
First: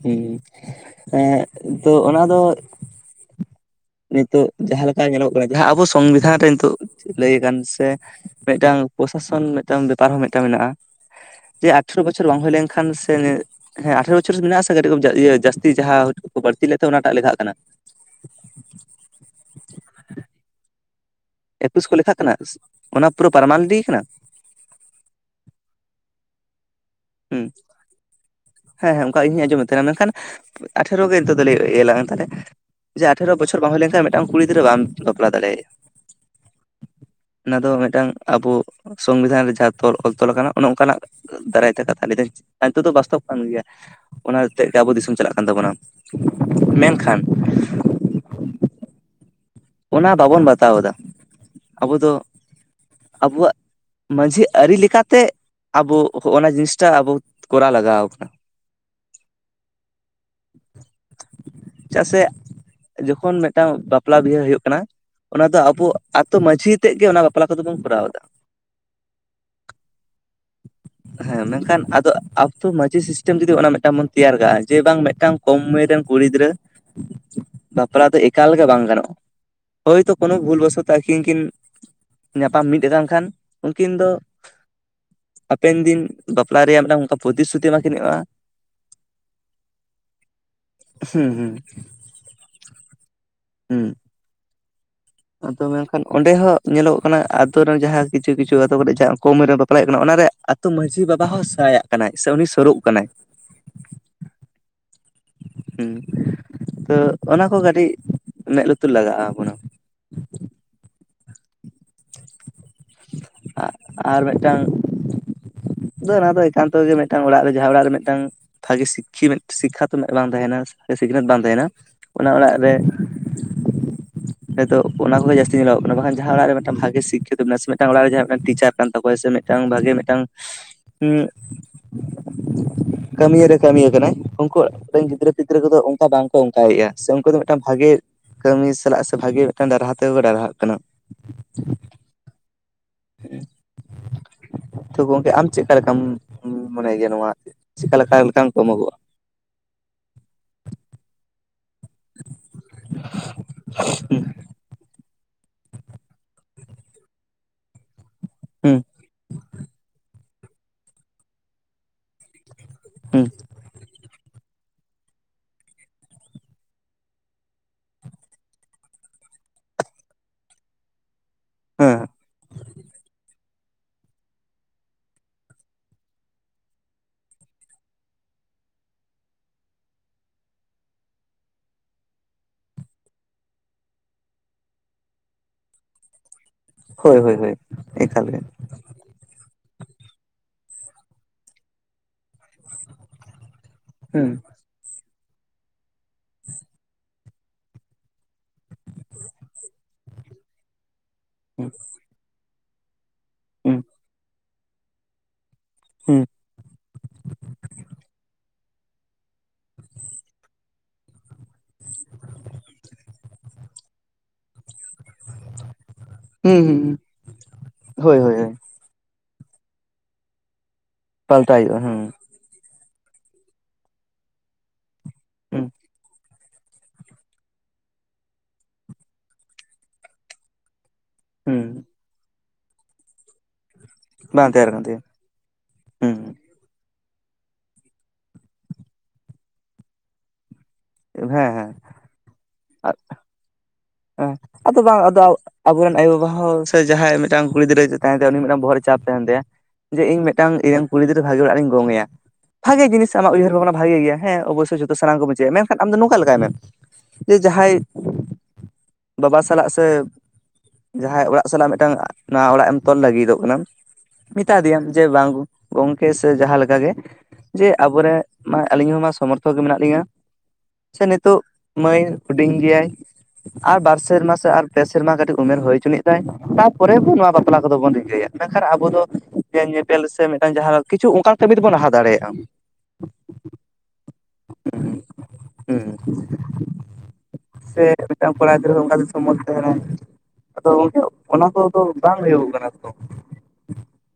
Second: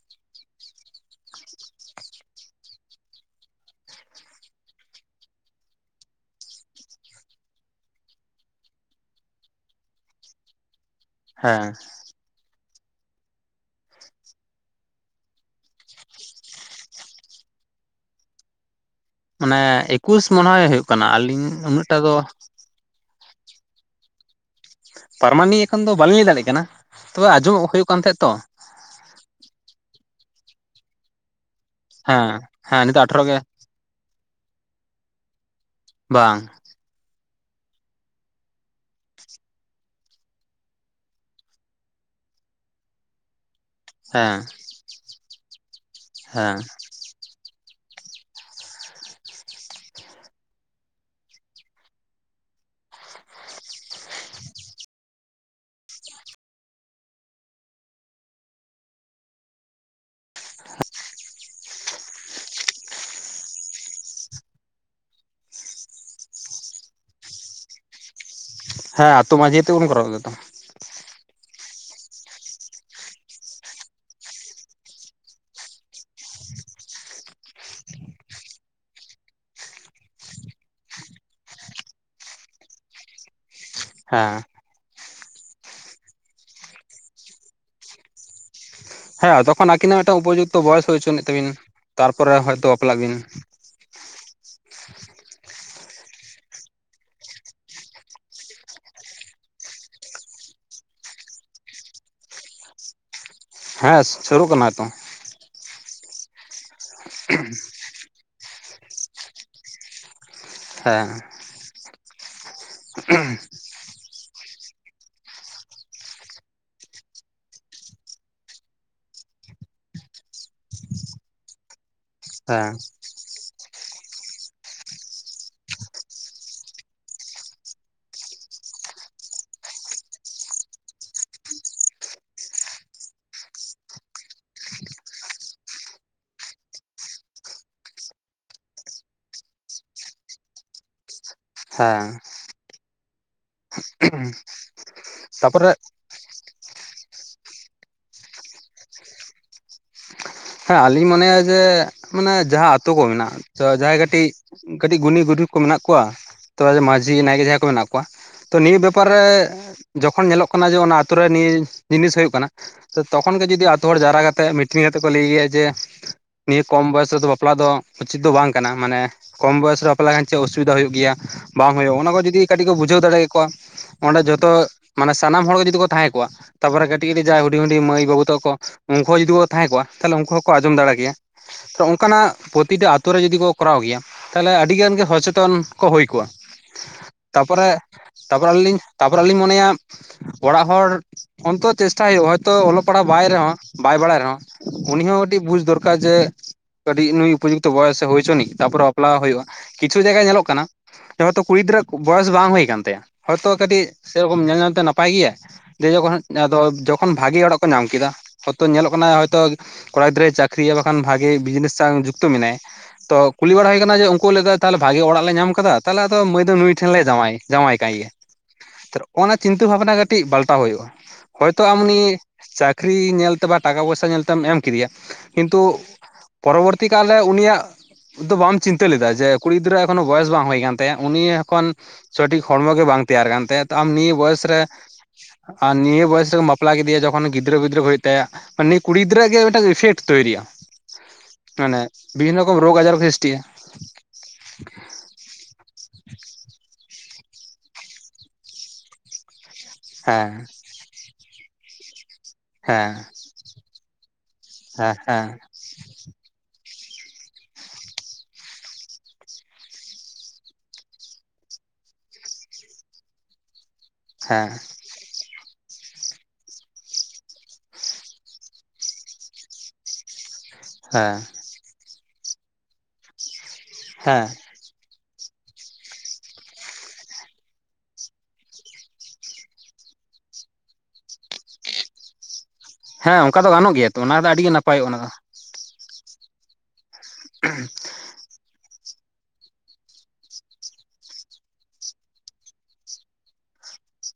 ᱦᱩᱸ ᱮᱸ ᱛᱚ ᱚᱱᱟ ᱫᱚ ᱱᱤᱛᱚᱜ ᱡᱟᱦᱟᱸ ᱞᱮᱠᱟ ᱧᱮᱞᱚᱜ ᱠᱟᱱᱟ ᱡᱟᱦᱟᱸ ᱟᱵᱚ ᱥᱚᱝᱵᱤᱫᱷᱟᱱ ᱨᱮ ᱱᱤᱛᱚᱜ ᱞᱟᱹᱭ ᱟᱠᱟᱱ ᱥᱮ ᱢᱤᱫᱴᱟᱝ ᱯᱨᱚᱥᱟᱥᱚᱱ ᱢᱤᱫᱴᱟᱝ ᱵᱮᱯᱟᱨ ᱦᱚᱸ ᱢᱤᱫᱴᱟᱝ ᱢᱮᱱᱟᱜᱼᱟ ᱡᱮ ᱦᱮᱸ ᱟᱴᱷᱟᱨᱚ ᱵᱚᱪᱷᱚᱨ ᱵᱚᱪᱷᱚᱨ ᱵᱟᱝ ᱦᱩᱭ ᱞᱮᱱᱠᱷᱟᱱ ᱥᱮ ᱦᱮᱸ ᱟᱴᱷᱟᱨᱚ ᱵᱚᱪᱷᱚᱨ ᱢᱮᱱᱟᱜᱥᱤᱭᱟᱹ ᱡᱟᱹᱥᱛᱤ ᱡᱟᱦᱟᱸ ᱵᱟᱹᱲᱛᱤ ᱞᱮᱫ ᱛᱟᱦᱮᱸ ᱚᱱᱟᱴᱟᱜ ᱞᱮᱠᱷᱟᱜ ᱠᱟᱱᱟ ᱢᱟᱱᱮ ᱮᱠᱩᱥ ᱢᱚᱱᱮ ᱦᱩᱭᱩᱜᱜ ᱠᱟᱱᱟ ᱟᱹᱞᱤᱧ ᱮᱠᱩᱥ ᱠᱚ ᱩᱱᱟᱹᱜᱴᱟ ᱫᱚ ᱞᱮᱠᱷᱟᱜ ᱠᱟᱱᱟ ᱚᱱᱟ ᱯᱩᱨᱟᱹ ᱯᱟᱨᱢᱟᱱᱮᱱᱴ ᱠᱟᱱᱟ ᱯᱟᱨᱢᱟᱱᱤ ᱮᱠᱷᱚᱱ ᱫᱚ ᱵᱟᱹᱞᱤᱧ ᱞᱟᱹᱭ ᱫᱟᱲᱮᱭᱟᱜ ᱠᱟᱱᱟ ᱛᱚᱵᱮ ᱦᱩᱸ ᱟᱸᱡᱚᱢᱚᱜ ᱦᱩᱭᱩᱜ ᱠᱟᱱ ᱛᱟᱦᱮᱸᱫ ᱛᱚ ᱦᱮᱸ ᱦᱮᱸ ᱚᱱᱠᱟ ᱤᱧ ᱦᱚᱸᱧ ᱟᱸᱡᱚᱢᱮᱫ ᱛᱟᱦᱮᱱᱟ ᱢᱮᱱᱠᱷᱟᱱ ᱟᱴᱷᱮᱨᱚ ᱜᱮ ᱱᱤᱛᱚᱜ ᱫᱚᱞᱮ ᱤᱭᱟᱹᱞᱟ ᱛᱮ ᱦᱮᱸ ᱦᱮᱸ ᱱᱤᱛᱚᱜ ᱡᱮ ᱟᱴᱷᱨᱚ ᱟᱴᱷᱮᱨᱚ ᱜᱮ ᱵᱚᱪᱚᱨ ᱵᱟᱝ ᱦᱩᱭ ᱞᱮᱱᱠᱷᱟᱱ ᱢᱤᱫᱴᱟᱝ ᱠᱩᱲᱤ ᱜᱤᱫᱽᱨᱟᱹ ᱵᱟᱢ ᱵᱟᱯᱞᱟ ᱫᱟᱲᱮᱭᱟᱜᱼᱟ ᱵᱟᱝ ᱚᱱᱟ ᱫᱚ ᱢᱤᱫᱴᱟᱝ ᱟᱵᱚ ᱥᱚᱝᱵᱤᱫᱷᱟᱱ ᱨᱮ ᱡᱟᱦᱟᱸ ᱛᱚᱞ ᱚᱞ ᱛᱚᱞ ᱚᱱᱮ ᱚᱱᱠᱟᱱᱟᱜ ᱫᱟᱨᱟᱭ ᱛᱮ ᱠᱟᱛᱷᱟ ᱞᱟᱹᱭ ᱱᱤᱛᱚᱜ ᱫᱚ ᱵᱟᱥᱛᱚᱵ ᱠᱟᱱ ᱜᱮᱭᱟ ᱦᱮᱸ ᱚᱱᱟᱛᱮᱫ ᱜᱮ ᱟᱵᱚ ᱫᱤᱥᱚᱢ ᱪᱟᱞᱟᱜ ᱠᱟᱱ ᱛᱟᱵᱚᱱᱟ ᱦᱮᱸ ᱠᱷᱟᱱ ᱚᱱᱟ ᱵᱟᱵᱚᱱ ᱵᱟᱛᱟᱣ ᱮᱫᱟ ᱟᱵᱚ ᱫᱚ ᱟᱵᱚᱣᱟᱜ ᱢᱟᱺᱡᱷᱤ ᱟᱹᱨᱤ ᱞᱮᱠᱟᱛᱮ ᱟᱵᱚ ᱦᱚᱜ ᱱᱟ ᱡᱤᱱᱤᱥ ᱴᱟᱜ ᱟᱵᱚ ᱠᱚᱨᱟᱣ ᱞᱟᱜᱟᱣ ᱟᱵᱚᱱᱟ [unintelligible] [unintelligible] ᱪᱮᱫᱟᱜ ᱥᱮ ᱡᱚᱠᱷᱚᱱ ᱢᱤᱫᱴᱟᱝ ᱵᱟᱯᱞᱟ ᱵᱤᱦᱟᱹ ᱦᱩᱭᱩᱜ ᱠᱟᱱᱟ ᱚᱱᱟ ᱫᱚ ᱟᱵᱚ ᱟᱛᱳ ᱢᱟᱺᱡᱷᱤ ᱛᱮᱫ ᱜᱮ ᱚᱱᱟ ᱵᱟᱯᱞᱟ ᱠᱚᱫᱚ ᱵᱚᱱ ᱠᱚᱨᱟᱣ ᱮᱫᱟ ᱦᱮᱸ ᱟᱛᱳ ᱢᱟᱡᱷᱤᱷ ᱟᱛᱮ ᱵᱚᱱ ᱠᱚᱨᱟᱣ ᱮᱫᱟ ᱛᱚ ᱦᱮᱸ ᱢᱮᱱᱠᱷᱟᱱ ᱟᱫᱚ ᱟᱛᱳ ᱢᱟᱺᱡᱷᱤ ᱥᱤᱥᱴᱮᱢ ᱡᱩᱫᱤ ᱚᱱᱟ ᱢᱤᱫᱴᱟᱝ ᱵᱚᱱ ᱛᱮᱭᱟᱨ ᱠᱟᱜᱼᱟ ᱡᱮ ᱵᱟᱝ ᱢᱤᱫᱴᱟᱝ ᱠᱚᱢ ᱩᱢᱮᱨ ᱨᱮᱱ ᱠᱩᱲᱤ ᱜᱤᱫᱽᱨᱟᱹ ᱵᱟᱯᱞᱟ ᱫᱚ ᱮᱠᱟᱞᱠᱟ ᱵᱟᱝ ᱜᱟᱱᱚᱜᱼᱟ ᱦᱳᱭ ᱛᱚ ᱠᱳᱱᱳ ᱵᱷᱩᱞ ᱵᱚᱥᱚᱛᱚ ᱟᱹᱠᱤᱱ ᱠᱤᱱ ᱧᱟᱯᱟᱢ ᱢᱤᱫ ᱠᱟᱱ ᱠᱷᱟᱱ ᱩᱱᱠᱤᱱ ᱫᱚ ᱦᱮᱸ ᱦᱟᱯᱮᱱ ᱫᱤᱱ ᱵᱟᱯᱞᱟ ᱨᱮᱭᱟᱜ ᱢᱤᱫᱟᱝ ᱚᱱᱠᱟ ᱯᱨᱚᱛᱤ ᱥᱨᱩᱛᱤ ᱮᱢᱟ ᱠᱤᱱ ᱦᱩᱭᱩᱜᱼᱟ ᱦᱮᱸ ᱛᱚᱠᱷᱚᱱ ᱟᱹᱠᱤᱱᱟᱜ ᱢᱤᱫᱴᱟᱝ ᱩᱯᱚ ᱡᱩᱠᱛᱚ ᱵᱚᱭᱮᱥ ᱦᱩᱭ ᱚᱪᱚ ᱦᱩᱸ ᱛᱟᱹᱠᱤᱱ ᱦᱩᱸ ᱛᱟᱨ ᱯᱚᱨᱮ ᱦᱚᱭᱛᱚ ᱵᱟᱯᱞᱟᱜ ᱵᱤᱱ ᱦᱮᱸ ᱟᱫᱚ ᱢᱮᱱᱠᱷᱟᱱ ᱚᱸᱰᱮ ᱦᱚᱸ ᱧᱮᱞᱚᱜᱚᱜ ᱠᱟᱱᱟ ᱟᱛᱳ ᱨᱮᱱ ᱡᱟᱦᱟᱸ ᱠᱤᱪᱷᱩ ᱠᱤᱪᱷᱩ ᱟᱛᱳ ᱠᱚᱨᱮ ᱡᱟᱦᱟᱸ ᱠᱚᱢ ᱩᱢᱮᱨ ᱨᱮ ᱵᱟᱯᱞᱟᱭ ᱠᱟᱱᱟ ᱚᱱᱟᱨᱮ ᱛᱚ ᱢᱟᱺᱡᱷᱤ ᱵᱟᱵᱟ ᱦᱚᱸ ᱥᱟᱭᱟᱜ ᱠᱟᱱᱟᱭ ᱥᱮ ᱩᱱᱤ ᱥᱩᱨᱩᱜ ᱠᱟᱱᱟᱭ ᱦᱮᱸ ᱥᱩᱨᱩᱜ ᱠᱟᱱᱟᱭ ᱛᱚ ᱦᱮᱸ ᱛᱚ ᱚᱱᱟ ᱠᱚ ᱠᱟᱹᱴᱤᱡ ᱢᱮᱸᱫ ᱞᱩᱛᱩᱨ ᱞᱟᱜᱟᱜᱼᱟ ᱵᱚᱱᱟ [unintelligible] [inaudible] [inaudible] ᱟᱨ ᱢᱤᱫᱴᱟᱝ ᱚᱱᱟ ᱫᱚ ᱮᱠᱟᱱᱛᱚ ᱜᱮ ᱢᱤᱫᱴᱟᱝ ᱚᱲᱟᱜ ᱨᱮ ᱡᱟᱦᱟᱸ ᱚᱲᱟᱜ ᱨᱮ ᱢᱤᱫᱴᱟᱝ ᱵᱷᱟᱜᱮ ᱥᱤᱠᱠᱷᱤ ᱥᱤᱠᱠᱷᱟᱛᱚ ᱢᱤᱫ ᱵᱟᱝ ᱛᱟᱦᱮᱱᱟᱮ ᱥᱤᱠᱷᱱᱟᱹᱛ ᱵᱟᱝ ᱛᱟᱦᱮᱱᱟ ᱚᱱᱟ ᱚᱲᱟᱜ ᱦᱮᱸ ᱨᱮ ᱱᱤᱛᱚᱜ ᱚᱱᱟ ᱠᱚᱜᱮ ᱡᱟᱹᱥᱛᱤ ᱧᱮᱞᱚᱜ ᱠᱟᱱᱟ ᱵᱟᱸᱠᱷᱟᱱ ᱡᱟᱦᱟᱸ ᱚᱲᱟᱜ ᱨᱮ ᱢᱤᱫᱴᱟᱝ ᱵᱷᱟᱜᱮ ᱥᱤᱠᱠᱷᱤᱛᱚ ᱢᱮᱥᱼᱼ ᱢᱤᱫ ᱴᱟᱝ ᱚᱲᱟᱜ ᱨᱮ ᱡᱟᱦᱟᱸ ᱢᱤᱫ ᱴᱟᱝ ᱴᱤᱪᱟᱨ ᱠᱟᱱ ᱛᱟᱵᱚ ᱟᱭ ᱥᱮ ᱢᱤᱫ ᱴᱟᱝ ᱵᱷᱟᱜᱮ ᱢᱤᱫ ᱴᱟᱝ [inaudible] ᱠᱟᱹᱢᱤᱭᱟᱹ ᱨᱮ ᱠᱟᱹᱢᱤ ᱠᱟᱱᱟᱭ ᱩᱱᱠᱩ ᱨᱮᱱ ᱜᱤᱫᱽᱨᱟᱹ ᱯᱤᱫᱽᱨᱟᱹ ᱠᱚᱫᱚ ᱚᱱᱠᱟ ᱵᱟᱝ ᱠᱚ ᱚᱱᱠᱟᱭᱮᱜᱼᱟ ᱥᱮ ᱩᱱᱠᱩ ᱫᱚ ᱢᱤᱫ ᱴᱟᱝ ᱵᱷᱟᱜᱮ ᱠᱟᱹᱢᱤ ᱥᱟᱞᱟᱜ ᱥᱮ ᱵᱷᱟᱜᱮ ᱢᱤᱫ ᱴᱟᱝ ᱰᱟᱨᱦᱟ ᱛᱮᱠᱚ ᱰᱟᱨᱟᱦᱟᱜ ᱠᱟᱱᱟ ᱦᱮᱸ ᱛᱚ ᱜᱚᱝᱠᱮ ᱟᱢ ᱛᱟᱯᱚᱨᱮ ᱪᱮᱫᱠᱟ ᱞᱮᱠᱟᱢ ᱢᱟᱱᱮ ᱜᱮ ᱱᱚᱣᱟ ᱪᱮᱠᱟ ᱞᱮᱠᱟ ᱢᱤᱫ ᱴᱟᱝ ᱠᱚ ᱮᱢᱚᱜᱚᱜᱼᱟ ᱦᱮᱸ ᱟᱞᱤᱧ ᱢᱚᱱᱮᱭᱟ ᱡᱮ ᱢᱟᱱᱮ ᱡᱟᱦᱟᱸ ᱟᱛᱳ ᱠᱚ ᱢᱮᱱᱟᱜᱼᱟ ᱡᱟᱦᱟᱸᱭ ᱦᱩᱸ ᱠᱟᱹᱴᱤᱡ ᱠᱟᱹᱴᱤᱡ ᱜᱩᱱᱤ ᱜᱩᱨᱤᱵ ᱠᱚ ᱢᱮᱱᱟᱜ ᱠᱚᱣᱟ ᱛᱚ ᱢᱟᱹᱡᱷᱤ ᱱᱟᱭᱠᱮ ᱡᱟᱦᱟᱸᱭ ᱠᱚ ᱢᱮᱱᱟᱜ ᱠᱚᱣᱟ ᱛᱚ ᱦᱩᱸ ᱱᱤᱭᱟᱹ ᱵᱮᱯᱟᱨ ᱨᱮ ᱡᱚᱠᱷᱚᱱ ᱧᱮᱞᱚᱜᱼᱼ ᱠᱟᱱᱟ ᱡᱮ ᱚᱱᱟ ᱟᱛᱳ ᱨᱮ ᱱᱤᱭᱟᱹ ᱡᱤᱱᱤᱥ ᱦᱩᱭᱩᱜ ᱠᱟᱱᱟ ᱛᱚ ᱦᱩᱸ ᱛᱚᱠᱷᱚᱱ ᱜᱮ ᱡᱩᱫᱤ ᱟᱛᱳ ᱦᱚᱲ ᱡᱟᱣᱨᱟ ᱠᱟᱛᱮ ᱢᱤᱴᱤᱝ ᱠᱟᱛᱮ ᱞᱟᱹᱭ ᱜᱮᱭᱟ ᱡᱮ ᱱᱤᱭᱟᱹ ᱠᱚᱢ ᱵᱚᱭᱮᱥ ᱨᱮᱫᱚ ᱵᱟᱯᱞᱟ ᱫᱚ ᱩᱪᱤᱛ ᱫᱚ ᱵᱟᱝ ᱠᱟᱱᱟ ᱢᱟᱱᱮ ᱠᱚᱢ ᱵᱚᱭᱚᱥ ᱨᱮ ᱵᱟᱯᱞᱟ ᱞᱮᱠᱷᱟᱱ ᱪᱮᱫ ᱚᱥᱩᱵᱤᱫᱷᱟ ᱦᱩᱭᱩᱜ ᱜᱮᱭᱟ ᱵᱟᱝ ᱦᱩᱭᱩᱜᱼᱟ ᱦᱮᱸ ᱚᱱᱟ ᱠᱚ ᱡᱚᱫᱤ ᱠᱟᱹᱴᱤᱡ ᱠᱚ ᱵᱩᱡᱷᱟᱹᱣ ᱫᱟᱲᱮ ᱠᱮ ᱠᱚᱣᱟ ᱚᱸᱰᱮ ᱡᱷᱚᱛᱚ ᱢᱟᱱᱮ ᱥᱟᱱᱟᱢ ᱦᱚᱲ ᱠᱚ ᱡᱩᱫᱤ ᱠᱚ ᱛᱟᱦᱮᱸ ᱠᱚᱜᱼᱟ ᱛᱟᱨ ᱯᱚᱨᱮ ᱠᱟᱹᱴᱤᱡ ᱠᱟᱹᱴᱤᱡ ᱦᱩᱰᱤᱧ ᱦᱩᱰᱤᱧ ᱢᱟᱹᱭ ᱵᱟᱹᱵᱩ ᱛᱟᱠᱚ ᱩᱱᱠᱩ ᱦᱚᱸ ᱡᱩᱫᱤ ᱠᱚ ᱛᱟᱦᱮᱸ ᱠᱚᱜᱼᱟ ᱛᱟᱦᱚᱞᱮ ᱩᱱᱠᱩ ᱦᱚᱸᱠᱚ ᱟᱸᱡᱚᱢ ᱫᱟᱲᱮ ᱠᱮᱭᱟ ᱚᱱᱠᱟᱱᱟᱜ ᱯᱨᱚᱛᱤᱴᱟ ᱟᱛᱳᱨᱮ ᱡᱩᱫᱤ ᱠᱚ ᱠᱚᱨᱟᱣ ᱜᱮᱭᱟ ᱛᱟᱦᱚᱞᱮ ᱟᱹᱰᱤ ᱜᱟᱱ ᱜᱮ ᱥᱚᱪᱮᱛᱚᱱ ᱠᱚ ᱦᱩᱭ ᱠᱚᱜᱼᱟ ᱦᱳᱭ ᱦᱳᱭ ᱛᱟᱨ ᱦᱳᱭ ᱯᱚᱨᱮ ᱮᱠᱟᱞ ᱛᱟᱨ ᱜᱮ ᱯᱚᱨᱮ ᱟᱹᱞᱤᱧ ᱛᱟᱨ ᱯᱚᱨᱮ ᱞᱤᱧ ᱢᱚᱱᱮᱭᱟ ᱚᱲᱟᱜ ᱦᱚᱲ ᱚᱱᱛᱚ ᱪᱮᱥᱴᱟ ᱦᱩᱭᱩᱜᱼᱟ ᱦᱚᱭᱛᱚ ᱚᱞᱚᱜ ᱯᱟᱲᱦᱟᱜ ᱵᱟᱭ ᱨᱮᱦᱚᱸ ᱵᱟᱭ ᱵᱟᱲᱟᱭ ᱦᱩᱸ ᱨᱮᱦᱚᱸ ᱩᱱᱤ ᱦᱚᱸ ᱠᱟᱹᱴᱤᱡ ᱵᱩᱡᱽ ᱫᱚᱨᱠᱟᱨ ᱡᱮ ᱠᱟᱹᱴᱤᱡ ᱱᱩᱭ ᱩᱯᱚ ᱡᱩᱠᱛᱚ ᱵᱚᱭᱮᱥ ᱥᱮ ᱦᱩᱭ ᱪᱚᱱᱤᱡ ᱛᱟᱨ ᱯᱚᱨᱮ ᱵᱟᱯᱞᱟ ᱦᱩᱭᱩᱜᱼᱟ ᱠᱤᱪᱷᱩ ᱡᱟᱭᱜᱟ ᱧᱮᱞᱚᱜ ᱠᱟᱱᱟ ᱦᱚᱭᱛᱚ ᱠᱩᱲᱤ ᱦᱩᱸ ᱜᱤᱫᱽᱨᱟᱹ ᱟᱜ ᱵᱚᱭᱮᱥ ᱵᱟᱝ ᱦᱩᱭ ᱠᱟᱱ ᱛᱟᱭᱟ ᱦᱚᱭᱛᱚ ᱦᱩᱸ ᱠᱟᱹᱴᱤᱡ ᱥᱮ ᱨᱚᱠᱚᱢ ᱧᱮᱞ ᱧᱮᱞᱛᱮ ᱱᱟᱯᱟᱭ ᱜᱮᱭᱟ ᱡᱚᱠᱷᱚᱱ ᱦᱩᱸ ᱟᱫᱚ ᱵᱷᱟᱜᱤ ᱚᱲᱟᱜ ᱠᱚ ᱧᱟᱢ ᱠᱮᱫᱟ ᱦᱚᱭᱛᱚ ᱧᱮᱞᱚᱜ ᱠᱟᱱᱟ ᱦᱚᱭᱛᱚ ᱠᱚᱲᱟ ᱜᱤᱫᱽᱨᱟᱹ ᱪᱟᱠ ᱟᱹᱠᱷᱨᱤᱭᱟ ᱵᱟᱠᱷᱟᱱ ᱵᱷᱟᱜᱤ ᱵᱤᱡᱽᱱᱮᱥ ᱥᱟᱶ ᱡᱩᱠᱛᱚ ᱢᱮᱱᱟᱭᱟ ᱛᱚ ᱠᱩᱞᱤ ᱵᱟᱲᱟ ᱦᱩᱭ ᱠᱟᱱᱟ ᱡᱮ ᱩᱱᱠᱩ ᱞᱮᱠᱟ ᱛᱟᱦᱞᱮ ᱵᱷᱟᱜᱮ ᱚᱲᱟᱜ ᱞᱮ ᱧᱟᱢ ᱠᱮᱫᱟ ᱛᱟᱦᱚᱞᱮ ᱟᱫᱚ ᱢᱟᱹᱭ ᱫᱚ ᱱᱩᱭ ᱦᱩᱸ ᱴᱷᱮᱱ ᱞᱮ ᱡᱟᱶᱟᱭ ᱡᱟᱶᱟᱭ ᱠᱟᱭ ᱜᱮᱭᱟ ᱦᱳᱭ ᱦᱳᱭ ᱦᱳᱭ ᱚᱱᱟ ᱪᱤᱱᱛᱟᱹ ᱵᱷᱟᱵᱱᱟ ᱠᱟᱹᱴᱤᱡ ᱯᱟᱞᱴᱟᱣ ᱦᱩᱭᱩᱜᱼᱟ ᱯᱟᱞᱴᱟᱣ ᱦᱚᱭᱛᱚ ᱦᱩᱭᱩᱜᱼᱟ ᱟᱢ ᱦᱩᱸ ᱩᱱᱤ ᱪᱟᱹᱠᱨᱤ ᱧᱮᱞ ᱛᱮ ᱵᱟ ᱴᱟᱠᱟ ᱯᱚᱭᱥᱟ ᱧᱮᱞ ᱛᱮᱢ ᱮᱢ ᱠᱮᱫᱮᱭᱟ ᱠᱤᱱᱛᱩ ᱦᱩᱸ ᱯᱚᱨᱚᱵᱚᱨᱛᱤ ᱠᱟᱞᱨᱮ ᱩᱱᱤᱭᱟᱜ ᱫᱚ ᱵᱟᱢ ᱪᱤᱱᱛᱟᱹ ᱞᱮᱫᱟ ᱡᱮ ᱠᱩᱲᱤ ᱜᱤᱫᱽᱨᱟᱹ ᱮᱠᱷᱚᱱᱳ ᱵᱚᱭᱮᱥ ᱵᱟᱝ ᱦᱩᱭ ᱠᱟᱱ ᱩᱱᱤ ᱦᱩᱸ ᱮᱠᱷᱚᱱ ᱥᱚᱴᱷᱤᱠ ᱦᱚᱲᱢᱚ ᱜᱮ ᱵᱟᱝ ᱛᱮᱭᱟᱨ ᱠᱟᱱ ᱛᱟᱭᱟ ᱟᱢ ᱱᱤᱭᱟᱹ ᱵᱚᱭᱮᱥ ᱵᱟᱝ ᱨᱮ ᱛᱮᱭᱟᱨ ᱠᱟᱱ ᱛᱟᱭᱟ ᱟᱨ ᱱᱤᱭᱟᱹ ᱦᱩᱸ ᱵᱚᱭᱮᱥ ᱨᱮᱢ ᱵᱟᱯᱞᱟ ᱠᱮᱫᱮᱭᱟ ᱡᱚᱠᱷᱚᱱ ᱜᱤᱫᱽᱨᱟᱹ ᱯᱤᱫᱽᱨᱟᱹ ᱠᱚ ᱦᱩᱭᱩᱜ ᱛᱟᱭᱟ ᱩᱱᱤ ᱠᱩᱲᱤ ᱜᱤᱫᱽᱨᱟᱹ ᱟᱜ ᱜᱮ ᱢᱤᱫ ᱴᱟᱝ ᱤᱯᱷᱮᱴ ᱛᱳᱭᱨᱤᱼᱟ ᱦᱮᱸ ᱦᱮᱸ ᱢᱟᱱᱮ ᱵᱤᱵᱷᱤᱱᱱᱚ ᱨᱚᱠᱚᱢ ᱨᱳᱜᱽ ᱟᱡᱟᱨ ᱥᱨᱤᱥᱴᱤ ᱟ ᱦᱮᱸ ᱟᱫᱚ ᱵᱟᱝ ᱟᱫᱚ ᱟᱵᱚ ᱨᱮᱱ ᱟᱭᱳ ᱵᱟᱵᱟ ᱦᱚᱸ ᱥᱮ ᱡᱟᱦᱟᱸᱭ ᱢᱤᱫ ᱴᱟᱝ ᱠᱩᱲᱤ ᱜᱤᱫᱽᱨᱟᱹ ᱛᱟᱦᱮᱸᱱ ᱛᱟᱭᱟ ᱩᱱᱤ ᱢᱤᱫᱴᱟᱝ ᱵᱚᱦᱚᱜ ᱨᱮ ᱪᱟᱯ ᱛᱟᱸᱦᱮᱱ ᱛᱟᱭᱟ ᱡᱮ ᱤᱧ ᱢᱤᱫ ᱦᱮᱸ ᱴᱟᱝ ᱤᱧ ᱨᱮᱱ ᱠᱩᱲᱤ ᱜᱤᱫᱽᱨᱟᱹ ᱵᱷᱟᱜᱮ ᱚᱲᱟᱜ ᱨᱤᱧ ᱜᱚᱝ ᱮᱭᱟ ᱵᱷᱟᱜᱮ ᱦᱮᱸ ᱡᱤᱱᱤᱥ ᱟᱢᱟᱜ ᱩᱭᱦᱟᱹᱨ ᱵᱷᱟᱵᱽᱱᱟ ᱵᱷᱟᱜᱮ ᱜᱮᱭᱟ ᱦᱮᱸ ᱚᱵᱚᱥᱥᱳ ᱡᱚᱛᱚ ᱦᱮᱸ ᱥᱟᱱᱟᱢ ᱠᱚ ᱦᱮᱸ ᱯᱟᱪᱮ ᱟᱢ ᱫᱚ ᱱᱚᱝᱠᱟ ᱞᱮᱠᱟᱭ ᱢᱮ ᱡᱮ ᱡᱟᱦᱟᱸᱭ ᱵᱟᱵᱟ ᱥᱟᱞᱟᱜ ᱥᱮ ᱡᱟᱦᱟᱸᱭ ᱚᱲᱟᱜ ᱥᱟᱞᱟᱜ ᱢᱤᱫ ᱴᱟᱝ ᱱᱟᱣᱟ ᱚᱲᱟᱜ ᱮᱢ ᱛᱚᱞ ᱞᱟᱹᱜᱤ ᱫᱚᱜ ᱠᱟᱱᱟ ᱦᱮᱸ ᱢᱮᱛᱟ ᱫᱮᱭᱟᱢ ᱡᱮ ᱵᱟᱝ ᱜᱚᱝᱠᱮ ᱥᱮ ᱡᱟᱦᱟᱸ ᱞᱮᱠᱟ ᱜᱮ ᱡᱮ ᱟᱵᱚᱨᱮᱱ ᱢᱟ ᱟᱞᱤᱧ ᱦᱚᱸ ᱢᱟ ᱥᱚᱢᱚᱨᱛᱷᱚᱠ ᱜᱮ ᱢᱮᱱᱟᱜ ᱞᱤᱧᱟ ᱥᱮ ᱦᱮᱸ ᱱᱤᱛᱳᱜ ᱢᱟᱹᱭ ᱦᱩᱰᱤᱧ ᱜᱮᱭᱟᱭ ᱟᱨ ᱵᱟᱨ ᱦᱮᱸ ᱥᱮᱨᱢᱟ ᱥᱮ ᱟᱨ ᱯᱮ ᱥᱮᱨᱢᱟ ᱠᱟᱹᱴᱤᱡ ᱩᱢᱮᱨ ᱦᱩᱭ ᱪᱚᱱᱤᱜ ᱛᱟᱭ ᱛᱟᱨ ᱯᱚᱨᱮ ᱵᱚ ᱱᱚᱣᱟ ᱵᱟᱯᱞᱟ ᱠᱚᱫᱚ ᱵᱚᱱ ᱨᱤᱠᱟᱹᱭᱟ ᱢᱮᱱ ᱠᱷᱟᱱ ᱟᱵᱚ ᱫᱚ ᱧᱮᱯᱮᱞ ᱥᱮ ᱢᱤᱫ ᱴᱟᱝ ᱡᱟᱸᱦᱟ ᱠᱤᱪᱷᱩ ᱚᱱᱠᱟᱱ ᱠᱟᱹᱢᱤ ᱫᱚᱵᱚ ᱞᱟᱦᱟ ᱫᱟᱲᱮᱭᱟᱜᱼᱟ ᱦᱮᱸ ᱚᱱᱠᱟ ᱫᱚ ᱜᱟᱱᱚᱜ ᱜᱮᱭᱟ ᱛᱚ ᱚᱱᱟ ᱫᱚ ᱟᱹᱰᱤᱜᱮ ᱱᱟᱯᱟᱭᱚᱜᱼᱟ ᱚᱱᱟ ᱫᱚ [inaudible] ᱦᱩᱸ ᱥᱮ ᱢᱤᱫ ᱴᱟᱝ ᱠᱚᱲᱟ ᱜᱤᱫᱽᱨᱟᱹ ᱦᱚᱸ ᱚᱱᱠᱟ ᱜᱮ ᱥᱚᱦᱚᱢᱚᱛ ᱛᱟᱸᱦᱮᱱᱟᱭ ᱟᱫᱚ ᱜᱚᱝᱠᱮ ᱚᱱᱟ ᱠᱚᱫᱚ ᱵᱟᱝ ᱦᱩᱭᱩᱜ ᱠᱟᱱᱟ ᱛᱚ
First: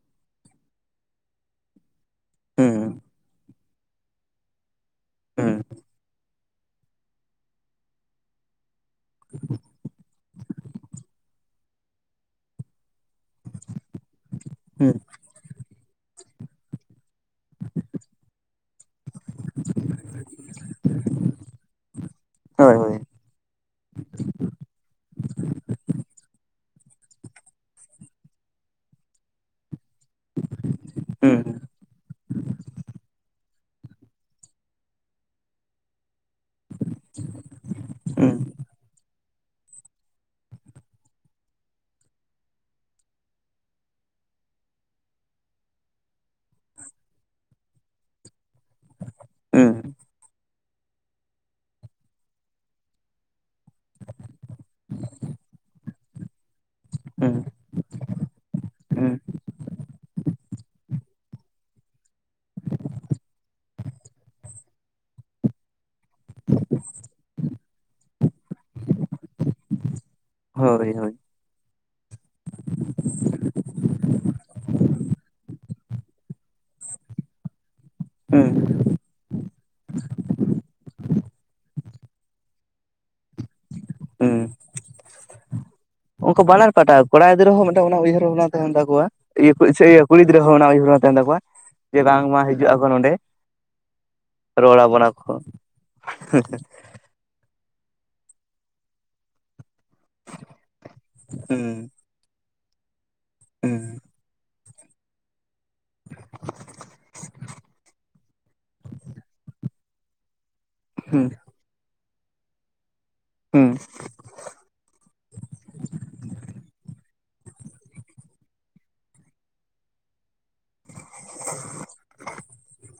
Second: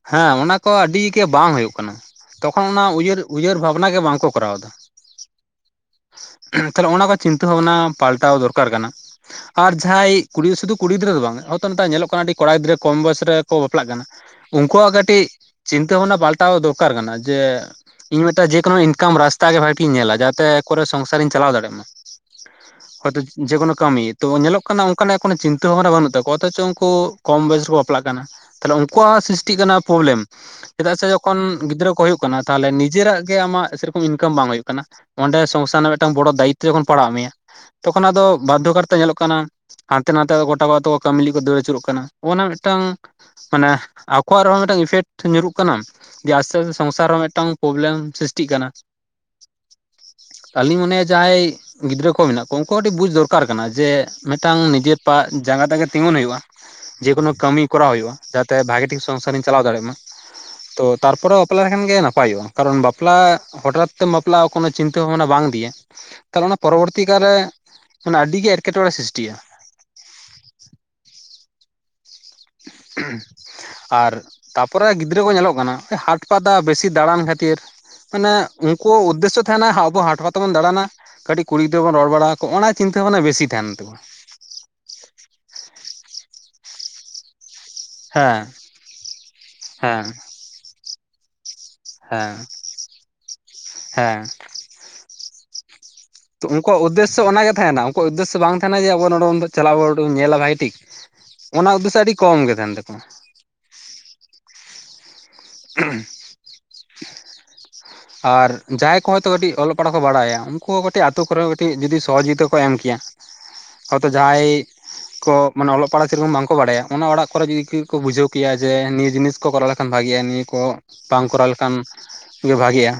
ᱦᱮᱸ ᱚᱱᱟ ᱠᱚ ᱟᱹᱰᱤ ᱜᱮ ᱵᱟᱝ ᱦᱩᱭᱩᱜ ᱠᱟᱱᱟ ᱛᱚᱠᱷᱚᱱ ᱚᱱᱟ ᱦᱩᱸ ᱩᱭᱦᱟᱹᱨ ᱩᱭᱦᱟᱹᱨ ᱵᱷᱟᱵᱽᱱᱟ ᱜᱮ ᱵᱟᱝ ᱠᱚ ᱠᱚᱨᱟᱣ ᱫᱟ ᱦᱩᱸ ᱛᱟᱦᱚᱞᱮ ᱚᱱᱟ ᱠᱚ ᱪᱤᱱᱛᱟᱹ ᱵᱷᱟᱵᱽᱱᱟ ᱯᱟᱞᱴᱟᱣ ᱫᱚᱨᱠᱟᱨ ᱠᱟᱱᱟ ᱟᱨ ᱡᱟᱦᱟᱸᱭ ᱠᱩᱲᱤ ᱥᱩᱫᱩ ᱠᱩᱲᱤ ᱜᱤᱫᱽᱨᱟᱹ ᱫᱚ ᱵᱟᱝ ᱱᱚᱜᱼᱱᱮᱛᱟᱨ ᱧᱮᱞᱚᱜ ᱠᱟᱱᱟ ᱟᱹᱰᱤ ᱠᱚᱲᱟ ᱜᱤᱫᱽᱨᱟᱹ ᱠᱚᱢ ᱵᱚᱭᱮᱥ ᱨᱮᱠᱚ ᱵᱟᱯᱞᱟᱜ ᱠᱟᱱᱟ ᱩᱱᱠᱩᱣᱟᱜ ᱦᱩᱸ ᱠᱟᱹᱴᱤᱡ ᱪᱤᱱᱛᱟᱹ ᱵᱷᱟᱵᱽᱱᱟ ᱯᱟᱞᱴᱟᱣ ᱫᱚᱨᱠᱟᱨ ᱠᱟᱱᱟ ᱡᱮ ᱤᱧ ᱢᱤᱫᱴᱮᱱ ᱡᱮᱠᱳᱱᱳ ᱤᱱᱠᱟᱢ ᱨᱟᱥᱛᱟ ᱜᱮ ᱵᱷᱟᱜᱤᱧ ᱧᱮᱞᱟ ᱡᱟᱛᱮᱠᱚᱨᱮ ᱥᱚᱝᱥᱟᱨᱤᱧ ᱪᱟᱞᱟᱣ ᱫᱟᱲᱮᱭᱟᱜ ᱢᱟ ᱦᱳᱭ ᱦᱳᱭ ᱦᱚᱛ [unintelligible] ᱡᱮᱠᱳᱱᱳ ᱠᱟᱹᱢᱤ ᱛᱚ ᱧᱮᱞᱚᱜ ᱠᱟᱱᱟ ᱚᱱᱠᱟᱱᱟᱜ ᱠᱳᱱᱳ ᱪᱤᱱᱛᱟᱹ ᱵᱷᱟᱵᱱᱟ ᱵᱟᱹᱱᱩᱜ ᱛᱟᱠᱚᱣᱟ ᱚᱛᱷᱚᱪᱚ ᱩᱱᱠᱩ ᱠᱚᱢ ᱵᱚᱭᱮᱥ ᱨᱮᱠᱚ ᱵᱟᱯᱞᱟᱜ ᱠᱟᱱᱟ ᱛᱟᱦᱞᱮ ᱩᱱᱠᱩᱣᱟᱜ ᱥᱨᱤᱥᱴᱤᱜ ᱠᱟᱱᱟ ᱯᱨᱚᱵᱽᱞᱮᱢ ᱪᱮᱫᱟᱜ ᱥᱮ ᱡᱚᱠᱷᱚᱱ ᱦᱩᱸ ᱜᱤᱫᱽᱨᱟᱹ ᱠᱚ ᱦᱩᱭᱩᱜ ᱠᱟᱱᱟ ᱛᱟᱦᱚᱞᱮ ᱱᱤᱡᱮᱨᱟᱜ ᱜᱮ ᱟᱢᱟᱜ ᱥᱮᱨᱚᱠᱚᱢ ᱤᱱᱠᱟᱢ ᱵᱟᱝ ᱦᱩᱭᱩᱜ ᱠᱟᱱᱟ ᱚᱸᱰᱮ ᱥᱚᱝᱥᱟ ᱨᱮᱱᱟᱜ ᱢᱤᱫᱴᱟᱝ ᱵᱚᱲᱚ ᱫᱟᱭᱤᱛ ᱡᱚᱠᱷᱚᱱ ᱯᱟᱲᱦᱟᱜ ᱢᱮᱭᱟ ᱛᱚᱠᱷᱚᱱ ᱟᱫᱚ ᱦᱩᱸ ᱵᱟᱫᱽᱫᱷᱚᱠᱟᱨᱛᱮ ᱧᱮᱞᱚᱜ ᱠᱟᱱᱟ ᱦᱟᱱᱛᱮ ᱱᱟᱛᱮ ᱜᱚᱴᱟ ᱠᱚᱛᱮ ᱠᱚ ᱠᱟᱹᱢᱤ ᱞᱟᱹᱜᱤᱫ ᱠᱚ ᱫᱟᱹᱲ ᱟᱪᱩᱨᱚᱜ ᱠᱟᱱᱟ ᱚᱱᱟ ᱢᱤᱫᱴᱟᱝ ᱢᱟᱱᱮ ᱟᱠᱚᱣᱟᱜ ᱨᱮᱦᱚᱸ ᱢᱤᱫᱴᱟᱝ ᱤᱯᱷᱮᱠᱴ ᱧᱩᱨᱩᱜ ᱠᱟᱱᱟ ᱡᱮ ᱟᱥᱛᱮ ᱟᱥᱛᱮ ᱥᱚᱝᱥᱟᱨ ᱨᱮ ᱦᱚᱸ ᱢᱤᱫᱴᱟᱝ ᱯᱨᱚᱵᱞᱮᱢ ᱥᱨᱤᱥᱴᱤᱜ ᱠᱟᱱᱟ ᱦᱩᱸ ᱟᱞᱤᱧ ᱢᱚᱱᱮ ᱡᱟᱦᱟᱸᱭ ᱜᱤᱫᱽᱨᱟᱹ ᱠᱚ ᱢᱮᱱᱟᱜ ᱠᱚᱣᱟ ᱩᱱᱠᱩ ᱠᱟᱹᱴᱤᱡ ᱵᱩᱡ ᱫᱚᱨᱠᱟᱨ ᱫᱚᱨᱠᱟᱨ ᱠᱟᱱᱟ ᱡᱮ ᱢᱤᱫᱴᱟᱝ ᱱᱤᱡᱮᱨ ᱯᱟ ᱡᱟᱸᱜᱟ ᱛᱮᱜᱮ ᱛᱤᱸᱜᱩᱱ ᱦᱩᱭᱩᱜᱼᱟ ᱡᱮᱠᱳᱱᱳ ᱦᱩᱸ ᱠᱟᱹᱢᱤ ᱠᱚᱨᱟᱣ ᱦᱩᱭᱩᱜᱼᱟ ᱡᱟᱛᱮ ᱵᱷᱟᱜᱤ ᱴᱷᱤᱠ ᱦᱩᱸ ᱥᱚᱝᱥᱟᱨᱤᱧ ᱪᱟᱞᱟᱣ ᱫᱟᱲᱮᱭᱟᱜ ᱢᱟ ᱛᱚ ᱛᱟᱨᱯᱚᱨᱮ ᱵᱟᱯᱞᱟ ᱞᱮᱠᱷᱟᱱ ᱜᱮ ᱱᱟᱯᱟᱭᱚᱜᱼᱟ ᱠᱟᱨᱚᱱ ᱵᱟᱯᱞᱟ ᱦᱚᱴᱟᱛ ᱛᱮᱢ ᱵᱟᱯᱞᱟᱜᱼᱟ ᱠᱳᱱᱚ ᱪᱤᱱᱛᱟᱹ ᱵᱷᱟᱵᱽᱱᱟ ᱵᱟᱝᱤᱫᱤᱭᱟ ᱛᱟᱦᱚᱞᱮ ᱚᱱᱟ ᱯᱚᱨᱚᱵᱚᱨᱛᱤ ᱠᱟᱞᱨᱮ ᱢᱟᱱᱮ ᱟᱹᱰᱤ ᱜᱮ ᱮᱴᱠᱮᱴᱚᱬᱮ ᱥᱨᱤᱥᱴᱤᱜᱼᱟ ᱦᱳᱭ ᱦᱳᱭ ᱦᱩᱸ ᱟᱨ ᱛᱟᱯᱚᱨᱮ ᱜᱤᱫᱽᱨᱟᱹ ᱠᱚ ᱧᱮᱞᱚᱜ ᱠᱟᱱᱟ ᱦᱟᱴ ᱯᱟᱛᱟ ᱵᱮᱥᱤ ᱫᱟᱬᱟᱱ ᱠᱷᱟᱹᱛᱤᱨ ᱢᱟᱱᱮ ᱦᱩᱸ ᱩᱱᱠᱩ ᱩᱫᱽᱫᱮᱥᱚ ᱛᱟᱦᱮᱱᱟ ᱟᱵᱚ ᱦᱟᱴᱚ ᱯᱟᱛᱟ ᱵᱚᱱ ᱫᱟᱬᱟᱱᱟ ᱠᱟᱹᱴᱤᱡ ᱠᱩᱲᱤ ᱜᱤᱫᱽᱨᱟ ᱵᱚᱱ ᱨᱚᱲ ᱵᱟᱲᱟ ᱟᱠᱣᱟ ᱚᱱᱟ ᱪᱤᱱᱛᱟᱹ ᱵᱷᱟᱱᱟ ᱵᱮᱥᱤ ᱛᱟᱦᱮᱱ ᱛᱟᱵᱚᱱ ᱦᱩᱸ ᱩᱱᱠᱩ ᱵᱟᱱᱟᱨ ᱯᱟᱴᱟᱜᱟᱼᱟ ᱠᱚᱲᱟ ᱜᱤᱫᱽᱨᱟᱹ ᱦᱚᱸ ᱢᱤᱫᱴ ᱩᱭᱦᱟᱹᱨ ᱦᱮᱸ ᱛᱟᱦᱮᱱ ᱛᱟᱠᱚᱣᱟᱤᱭᱟᱹ ᱦᱮᱸ ᱠᱩᱲᱤ ᱜᱤᱫᱽᱨᱟᱹ ᱦᱚᱸ ᱚᱱᱟ ᱩᱭᱦᱟᱹᱨ ᱛᱟᱦᱮᱱ ᱛᱟᱠᱚᱣᱟ ᱡᱮ ᱦᱮᱸ ᱵᱟᱝᱢᱟ ᱦᱤᱡᱩᱜ ᱟᱠᱚ ᱱᱚᱸᱰᱮ ᱦᱮᱸ ᱨᱚᱲ ᱟᱵᱚᱱᱟᱠᱚ ᱛᱚ ᱩᱱᱠᱩᱣᱟᱜ ᱩᱫᱮᱥᱥᱚ ᱚᱱᱟᱜᱮ ᱛᱟᱦᱮᱱᱟ ᱩᱱᱠᱩᱣᱟᱜ ᱩᱫᱮᱥᱥᱚ ᱵᱟᱝ ᱛᱟᱦᱮᱱᱟ ᱡᱮ ᱟᱵᱚ ᱱᱚᱸᱰᱮ ᱫᱚ ᱪᱟᱞᱟᱣ ᱟᱵᱚᱱ ᱠᱟᱹᱴᱤᱡ ᱧᱮᱞᱟ ᱵᱷᱟᱭ ᱴᱷᱤᱠ ᱚᱱᱟ ᱩᱫᱽᱫᱮᱥᱥᱚ ᱟᱹᱰᱤ ᱠᱚᱢ ᱜᱮ ᱛᱟᱦᱮᱱ ᱛᱟᱠᱚᱣᱟ ᱦᱮᱸ [unintelligible] [unintelligible] [unintelligible] ᱟᱨ ᱡᱟᱦᱟᱸᱭ ᱠᱚ ᱦᱚᱭᱛᱳ ᱠᱟᱹᱴᱤᱡ ᱚᱞᱚᱜ ᱯᱟᱲᱦᱟᱜ ᱠᱚ ᱵᱟᱲᱟᱭᱟ ᱩᱱᱠᱩ ᱠᱟᱹᱴᱤᱡ ᱟᱛᱳ ᱦᱩᱸ ᱠᱚᱨᱮ ᱡᱩᱫᱤ ᱥᱚᱦᱚᱡᱳᱜᱤᱛᱟ ᱠᱚ ᱮᱢ ᱠᱮᱭᱟ ᱦᱩᱸ ᱦᱚᱭᱛᱳ ᱡᱟᱦᱟᱸᱭ ᱠᱚ ᱢᱟᱱᱮ ᱚᱞᱚᱜ ᱯᱟᱲᱦᱟᱜ ᱥᱮ ᱨᱚᱠᱚᱢ ᱵᱟᱝᱠᱚ ᱵᱟᱲᱟᱭᱟ ᱚᱱᱟ ᱚᱲᱟᱜ ᱠᱚᱨᱮ ᱡᱩᱫᱤᱠᱚ ᱵᱩᱡᱷᱟᱹᱣ ᱠᱮᱭᱟ ᱡᱮ ᱱᱤᱭᱟᱹ ᱡᱤᱱᱤᱥ ᱠᱚ ᱠᱚᱨᱟᱣ ᱞᱮᱠᱷᱟᱱ ᱵᱷᱟᱜᱮᱜᱼᱟ ᱱᱤᱭᱟᱹ ᱠᱚ ᱵᱟᱝ ᱠᱚᱨᱟᱣ ᱞᱮᱠᱷᱟᱱ ᱜᱮ ᱵᱷᱟᱜᱮᱜᱼᱟ